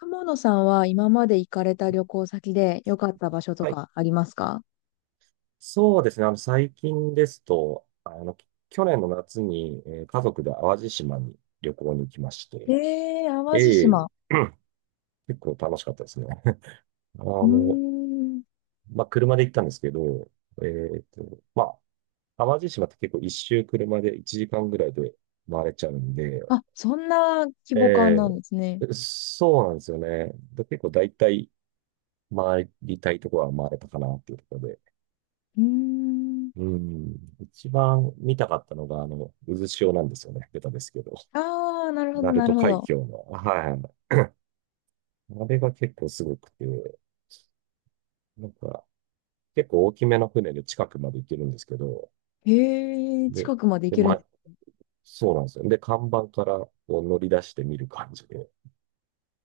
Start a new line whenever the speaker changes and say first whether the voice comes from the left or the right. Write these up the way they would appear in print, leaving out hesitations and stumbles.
left: 友野さんは今まで行かれた旅行先で良かった場所と
right: はい。
left: かありますか？
right: そうですね。最近ですと、去年の夏に、家族で淡路島に旅行に行きまして、
left: 淡
right: え
left: 路
right: え。
left: 島。
right: 結構楽しかったですね。あ
left: うー
right: の、
left: ん。
right: まあ、車で行ったんですけど、まあ、淡路島って結構一周車で1時間ぐらいで回れちゃうんで、
left: あ、そんな規模感
right: え
left: なんですね。
right: え、そうなんですよね。で、結構大体回りたいところは回れたかなっていうところ。
left: うーん。
right: うん。一番見たかったのが、渦潮なんですよね。ベタですけど。
left: ああ、なるほど、
right: 鳴
left: なる
right: 門
left: ほ
right: 海
left: ど。
right: 峡の。はい。あれが結構すごくて、なんか、結構大きめの船で近くまで行けるんですけど、
left: へえ、
right: で、
left: 近くまで行
right: で、
left: けるんで
right: ま、
left: す
right: そうなんですよ。で、看板からこう乗り出して見る感じで、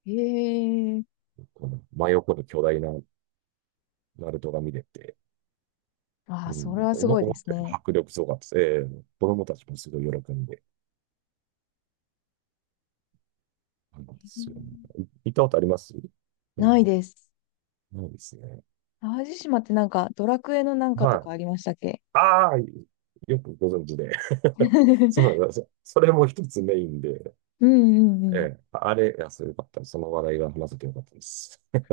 left: ね。へえ。
right: この真横の巨大な鳴門が見れて、
left: あ
right: う
left: あ、それ
right: ん、
left: はすごいで
right: 思っ
left: す
right: たより
left: ね。
right: 迫力すごかったです。ええ、子供たちもすごい喜んで、なんで
left: うん。
right: すよね。行ったことあります？う
left: ない
right: ん。
left: です。
right: ないですね。
left: 淡路島ってなんか、ドラクエのなんかと
right: は
left: か
right: い。
left: ありましたっけ？
right: ああ、よくご存知で。そうなんですよ。それも一つメインで、
left: うんうん
right: え
left: うん。
right: え、あれ、いや、そうよかった。その話題が話せてよかったです。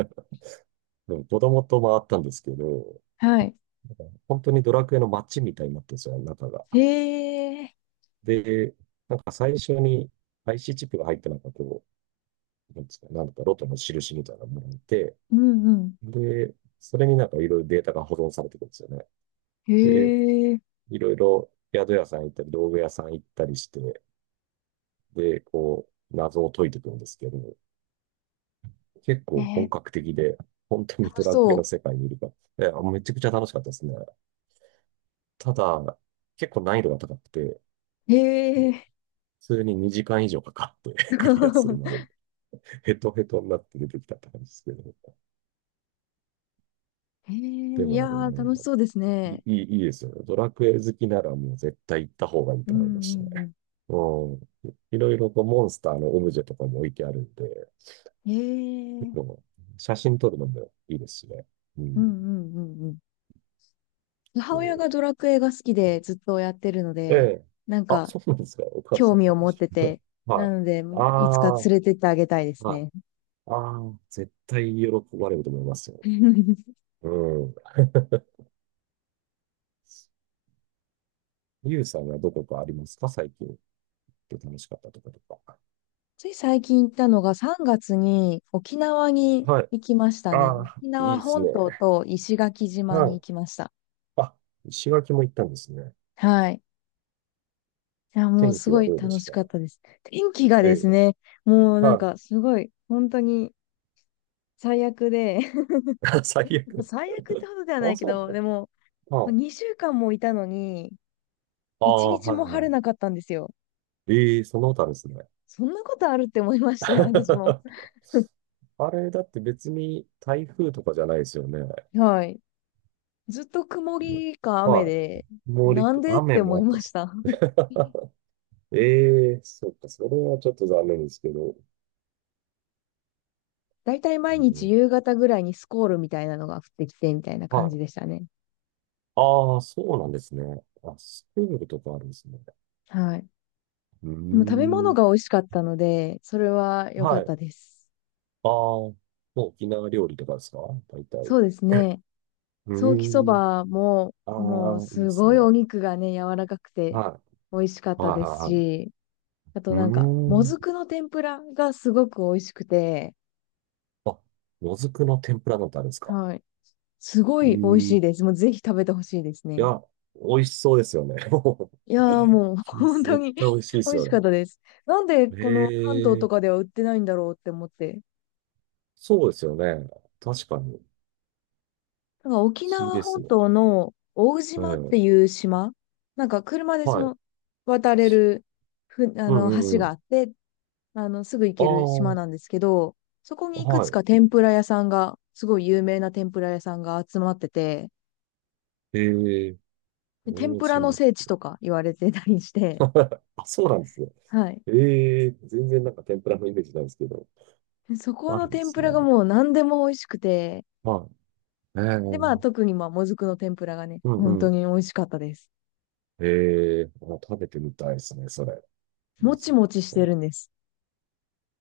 right: でも子供と回ったんですけど、
left: はい。
right: なんか本当にドラクエの街みたいになってるんですよ、中が。
left: へえ。
right: で、なんか最初に IC チップが入ってなんかこう、なんですか、なんだかロトの印みたいなものがいて、
left: うんうん。
right: で、それになんかいろいろデータが保存されてくるんですよね。
left: へ
right: で、
left: え。
right: いろいろ宿屋さん行ったり、道具屋さん行ったりして、で、こう、謎を解いていくんですけど、結構本
left: え、
right: 格的で、本当に
left: 楽
right: ド
left: し
right: ラクエの
left: そ
right: 世界にいるから、いや、めちゃくちゃ楽しかったですね。ただ、結構難易度が高くて、
left: う。へえ。
right: 普通に2時間以上かかって クリアするまでに、ヘトヘトになって出てきたって感じですけど。
left: へえ、
right: で
left: い
right: も、
left: や
right: あれ
left: ー、
right: ね、
left: 楽しそうです
right: い
left: ね。
right: い、いいですよね。ドラクエ好きならもう絶対行った方がいい
left: う
right: と
left: ん
right: 思いましたね。
left: うんう
right: うん。いろいろこうモンスターのオブジェとかも置いてあるんで、
left: ん。へ
right: 結
left: え。
right: 構写真撮るのもいいですしね。う
left: う
right: ん。
left: んうんうんうん。母
right: そ
left: 親
right: う、
left: がドラクエが好きでずっとやってるの
right: え
left: で、
right: え。
left: なん
right: あ、
left: か
right: そうなんですか。お母
left: 興
right: さん。
left: 味を持ってて、
right: は
left: な
right: い。
left: ので、
right: あ
left: いつか
right: あ、はい。
left: 連れてってあげたいです
right: あ
left: ね。
right: あ、絶対喜ばれると思いますよ。うん。ゆうさんはどこかありますか最近？楽しかったとことか。
left: つい最近行ったのが3月に沖縄に
right: はい。
left: 行きましたね。
right: ああ、
left: 沖
right: いい
left: 縄
right: です
left: 本
right: ね。
left: 島と石垣島
right: は
left: に
right: い。
left: 行きました。
right: あ、石垣も行ったんですね。
left: はい。いや、もう
right: 天
left: す
right: 気
left: ご
right: は
left: い
right: どうで
left: 楽
right: し
left: し
right: た？
left: かったです。天気が
right: え
left: です
right: え。
left: ね、もうなん
right: はい。
left: かすごい、本当に最悪で、
right: 最 悪。
left: 最悪ってほどではな
right: あ、
left: いけ
right: そう
left: ど、で
right: だ。
left: も、
right: はい。
left: 2週間もいたのに、
right: あ
left: 1
right: あ、
left: 日
right: は
left: も
right: い
left: 晴
right: は
left: れな
right: い。
left: かったんですよ。
right: ええ、その他ですね。
left: そんなことあるって思いましたよ、私も。
right: あれ、だって別に台風とかじゃないですよね。
left: はい。ずっと曇
right: よ
left: りか雨
right: は
left: で、
right: い。
left: なんでっ
right: 雨
left: て
right: も
left: 思
right: あ
left: い
right: ったんで
left: まし
right: す？
left: た。
right: ええ、そっか、それはちょっと残念ですけど。
left: だいたい
right: う
left: 毎日
right: ん、
left: 夕方ぐらいにスコールみたいなのが降ってきて、みたいな感
right: は
left: じ
right: い。
left: でしたね。
right: ああ、そうなんですね。あ、スペーンとかあるんですね。
left: はい。
right: うー
left: でも食べ物
right: ん。
left: が美味しかったので、それは良か
right: は
left: っ
right: い。
left: たです。
right: ああ、もう沖縄料理とかですか、大体？
left: そうですね。
right: う
left: ソーキそ
right: ーん。
left: ばも、
right: あ
left: もう
right: あ、いいで
left: す
right: す
left: ごいお
right: ね。
left: 肉がね、柔らかくて
right: は
left: 美味しかっ
right: い。
left: た
right: はい
left: で
right: はい
left: す
right: はい。
left: し、あと
right: うー
left: なんか、も
right: ん。
left: ずくの天ぷらがすごく美味しくて、
right: あ、もずくの天ぷらなんてあるんですか？
left: はい。すごい美味しい
right: え
left: で
right: え、
left: す。もうぜひ食べてほしいです
right: い
left: ね。
right: や、美味しそうですよね。も
left: いやーもう
right: う
left: 本当
right: 絶
left: に
right: 対美味しいで
left: 美
right: す
left: 味
right: よ
left: しかっ
right: ね。
left: たです。なんでこの関東
right: へ
left: と
right: え、
left: かでは売ってないんだろうって思って、
right: そうですよね。確かに。
left: なんか
right: 不
left: 沖
right: 思議
left: 縄
right: です
left: 本
right: ね。
left: 島の大
right: う
left: 島っ
right: ん。
left: ていう島、なんか車でそ
right: はい。
left: の渡れるあ
right: う
left: の
right: んう
left: 橋
right: んう
left: があ
right: ん。
left: って、あのすぐ行
right: あ
left: ける島
right: あ、
left: なんですけど、そこにいくつか
right: は
left: 天ぷら屋さんが、すごい有名な天ぷら屋さんが集まってて、
right: い。ええ、
left: で天
right: 大
left: ぷらの
right: 島。
left: 聖地とか言われてたりして、
right: あ、そうなんですね。
left: はい。
right: ええ、全然なんか天ぷらのイメージなんですけど。
left: でそこ
right: あ
left: の
right: るんで
left: 天
right: す
left: ぷらが
right: ね。
left: もう何でも美味しくて、
right: はい。ええ、
left: で、
right: う
left: まあ
right: ん
left: 特にまあもずくの天ぷらがね、
right: う
left: 本当
right: ん。
left: に美味しかったです。
right: ええ、あ、食べてみたいですね、それ。う
left: も
right: ん、
left: ち
right: そっ
left: もちしてる
right: か。
left: んです。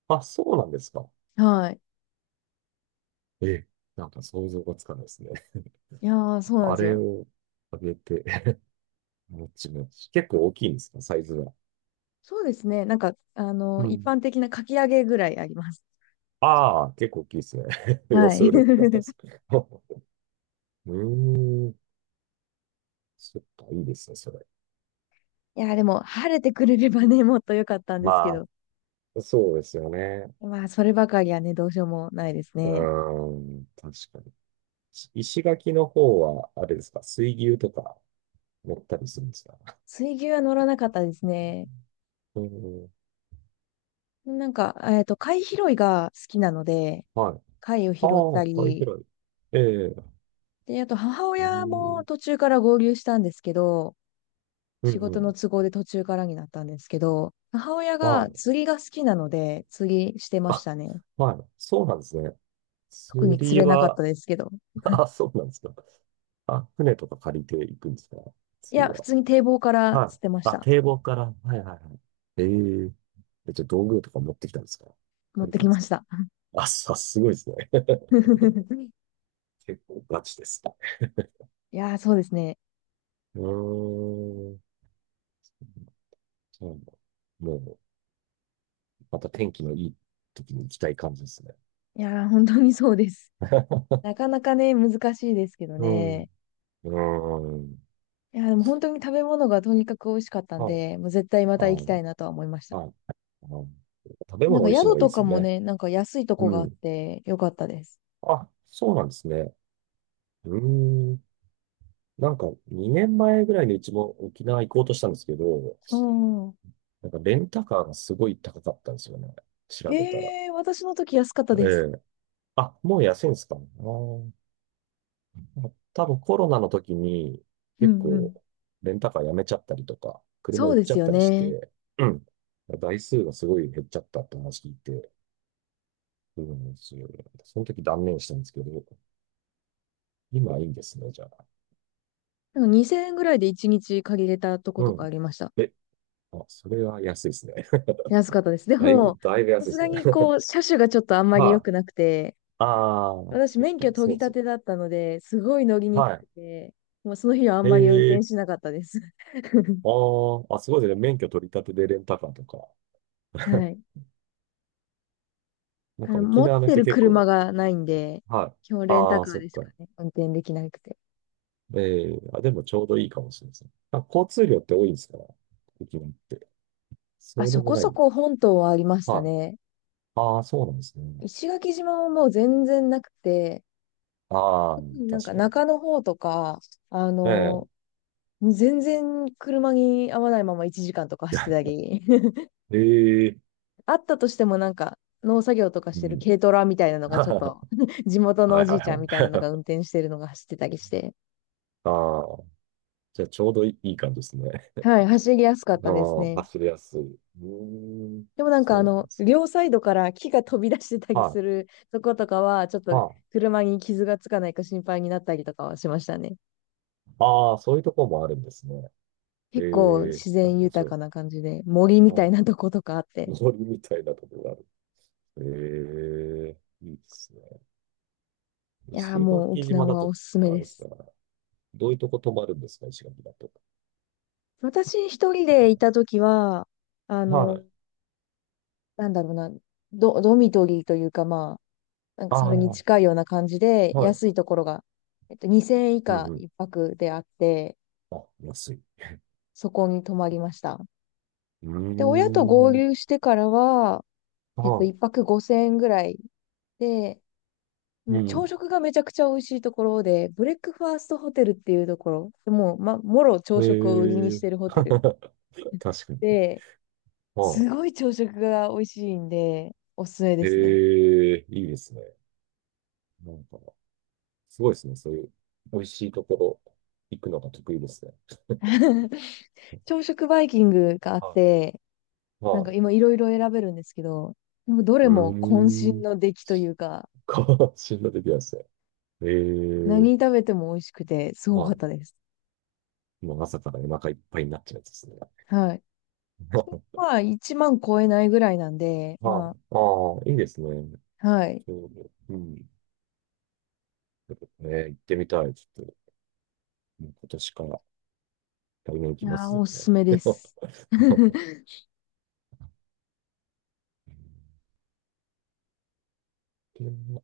right: あ、そうなんですか。
left: はい。
right: ええ、なんか想像がつかないですね。
left: いやー、そうなんで
right: あ
left: す
right: れ
left: よ。
right: をあげて、もちもち。結構大きいんですか、サイズは？
left: そうですね。なんか、
right: う
left: 一
right: ん。
left: 般的なかき揚げぐらいあります。
right: ああ、結構大きいですね。予
left: はい。
right: 想力だったで すね。うーん。そっか、いいですね、それ。
left: いや、でも、晴れてくれればね、もっと良かったんですけ
right: ま
left: ど。
right: あ、そうですよね。
left: まあ、そればかりはね、どうしようもないです
right: う
left: ね。
right: ーん、確かに。石垣の方は、あれですか、水牛とか乗ったりするんですか？
left: 水牛は乗らなかったですね。
right: うーん、
left: なんか、貝拾いが好きなので、
right: はい。
left: 貝を
right: あ
left: 拾った
right: あ、貝拾
left: り、
right: い。ええ、う
left: で、あと、母
right: ー
left: 親も
right: ん、
left: 途中から合流したんですけど、
right: うん、
left: 仕
right: う
left: 事の
right: ん。
left: 都合で途中からになったんですけど、母親
right: は
left: が
right: い。
left: 釣りが好きなので、釣りしてまし
right: あ、
left: たね。
right: はい。そうなんですね。
left: 特
right: 釣
left: に釣
right: り
left: れなかった
right: は、
left: ですけど。
right: あ、そうなんですか。あ、船とか借りていくんですか
left: い
right: 次
left: や、普
right: は？
left: 通に堤防から
right: は
left: 捨
right: い。
left: てまし
right: あ、
left: た。
right: 堤防から。はいはいはい。えええ、じゃあ道具とか持ってきたんですか？
left: 持っ
right: 借り
left: て
right: たん
left: き
right: です
left: ま
right: か？
left: した。
right: あ、さ、すごいですね。結構ガチですね。
left: いやー、そうですね。
right: うーん。そうなんだ。もう、また天気のいい時に行きたい感じですね。
left: いやー、本当にそうです。な かなかね、難しいですけど
right: うん。う
left: ね。
right: ーん。
left: いやー、でも本当に食べ物がとにかく美味しかったん
right: はい。
left: で、もう絶対ま
right: あ
left: た行きた
right: の、
left: いなとは思いました。
right: はい。あの、食べ
left: なん
right: 物
left: か
right: 美味しいの
left: 宿
right: がいい
left: と
right: です
left: か
right: よ
left: も
right: ね。
left: ね、なんか安いとこ
right: う
left: があっ
right: ん。
left: てよかったです。
right: あ、そうなんですね。うーん。なんか2年前ぐらいにうちも沖縄行こうとしたんですけど、
left: うん。
right: なんかレンタカーがすごい高かったんですよね。調べたら。
left: 私の時安かった
right: え
left: です。
right: え、あ、もう安いんですかね。あー、多分コロナの時に
left: う
right: 結
left: んう
right: 構
left: ん。
right: レンタカーやめちゃったりとか、車
left: そう
right: 売っ
left: で
right: ちゃ
left: す
right: っ
left: よ
right: たりし
left: ね。
right: て、うん。台数がすごい減っちゃったって話聞いて、うん、その時断念したんですけど、今はいいんですね、じゃあ。
left: なんか2000円ぐらいで1日借りれたとこ
right: う
left: とか
right: ん。
left: ありました。
right: え、あ、それは安いですね。
left: 安かったです。で
right: だいぶ、
left: も、
right: だいぶ
left: さ
right: 安いで
left: す
right: す
left: がに
right: ね。
left: こう、車種がちょっとあん まり良
right: は
left: く
right: い。
left: なくて、
right: ああ、
left: 私
right: そっ
left: 免
right: か、
left: 許取
right: そう
left: り
right: です
left: 立
right: よ。
left: てだったので、すごい乗りにく
right: は
left: くて、もうその日はあんまり運転
right: い。え
left: し
right: え、
left: なかったです。
right: ああ、あ、すごいですね。免許取り立てでレンタカーとか。
left: は い。
right: なんか沖
left: 持っ
right: 縄の
left: て
right: 人
left: る
right: 結
left: 車
right: 構、
left: がないんで、
right: はい。
left: 基本レンタ
right: ああ、
left: カー
right: そっ
left: でし
right: か。
left: かね、運転できなくて。
right: ええ、あ、でもちょうどいいかもしれません。あ、交通量って多いんですから、沖縄って。
left: あ、
right: そうで
left: そ
right: も
left: こ
right: な
left: そ
right: い？
left: こ本島はありました
right: はい。
left: ね。
right: ああ、そうなんですね。
left: 石垣島はもう全然なくて、
right: ああ、
left: 特になん
right: 確
left: か
right: かに。
left: 中の方とか、あ
right: え
left: の、全然車に合わないまま1時間とか走ってたり。
right: えええ、
left: あったとしてもなんか、農作業とかし
right: う
left: てる
right: ん。
left: 軽トラみたいなのがちょっ と 地元の
right: はいは
left: お
right: い
left: じいち
right: は
left: ゃんみたいなのが
right: い。
left: 運 転してるのが走ってたりして、
right: ああ、じゃあちょうどいい、いい感じですね。
left: はい、走りやすかっ
right: あ
left: たです
right: あ、
left: ね。
right: 走りやすい。うーん、
left: でもなん
right: そ
left: か
right: うなんですね、
left: 両サイドから木が飛び出してたり
right: は
left: す
right: い。
left: るとことかは、ちょっと
right: はい。
left: 車に傷がつかないか心配になったりとかはしましたね。
right: ああ、そういうところもあるんですね。え
left: 結構
right: え、
left: 自然
right: 面
left: 豊
right: 白
left: か
right: い。
left: な感じで、森み
right: う
left: たい
right: ん。
left: なとことかあって。
right: 森みたいなところがある。ええ、いいですね。
left: いやー
right: 石
left: もう
right: 垣
left: 沖
right: 島
left: 縄
right: だ
left: は
right: と、
left: おすすめ
right: あれ
left: で
right: ですか、
left: す。
right: どういうとこ泊まるんですか、石垣だと？
left: 私一人でいたときは、あ
right: は
left: の、
right: い。
left: なんだろうな、ドミトリーというかなんか
right: あ
left: そ
right: あ、
left: れに
right: は
left: 近いような感じで、安
right: い。
left: いところが、2000円以
right: うん
left: 下
right: うん。
left: 一泊であって、
right: あ、安い。
left: そこに泊まりました。
right: うー
left: で、親と合
right: ん。
left: 流してからは、
right: は
left: 一泊5000円ぐらいで、
right: い。
left: もう
right: う
left: 朝
right: ん。
left: 食がめちゃくちゃ美味しいところで、ブレックファーストホテルっていうところ、もう、もろ朝食を売りに
right: え
left: し
right: え、
left: てるホテル
right: 確かに。
left: で、
right: は
left: すごい朝食が美味しいんで、おすすめ
right: い。
left: ですね。
right: ええ、いいですね。なんか、すごいですね。そういう、美味しいところ、行くのが得意ですね。
left: 朝食バイキングがあっ
right: は
left: て、
right: い。
left: なん
right: は
left: か
right: い。
left: 今いろいろ選べるんですけど、なんかどれ
right: うー
left: も渾身
right: ん。
left: の出来というか、
right: か、死んだ時はですね。え
left: 何
right: え、
left: 食べても美味しくて、すごかっ
right: は
left: たです。
right: い。もう朝からお腹いっぱいになっちゃうやつですね。
left: はい。
right: は
left: それ
right: い。
left: まあ、1万超えないぐらいなんで、
right: あ
left: ま
right: あ、いいですね。
left: あ、はい。
right: ちょうど。うん。行ってみたい。ちょっと、もう今年から、来年行
left: い
right: きま
left: やー、
right: す、絶
left: おすす
right: 対。
left: めです。
right: うん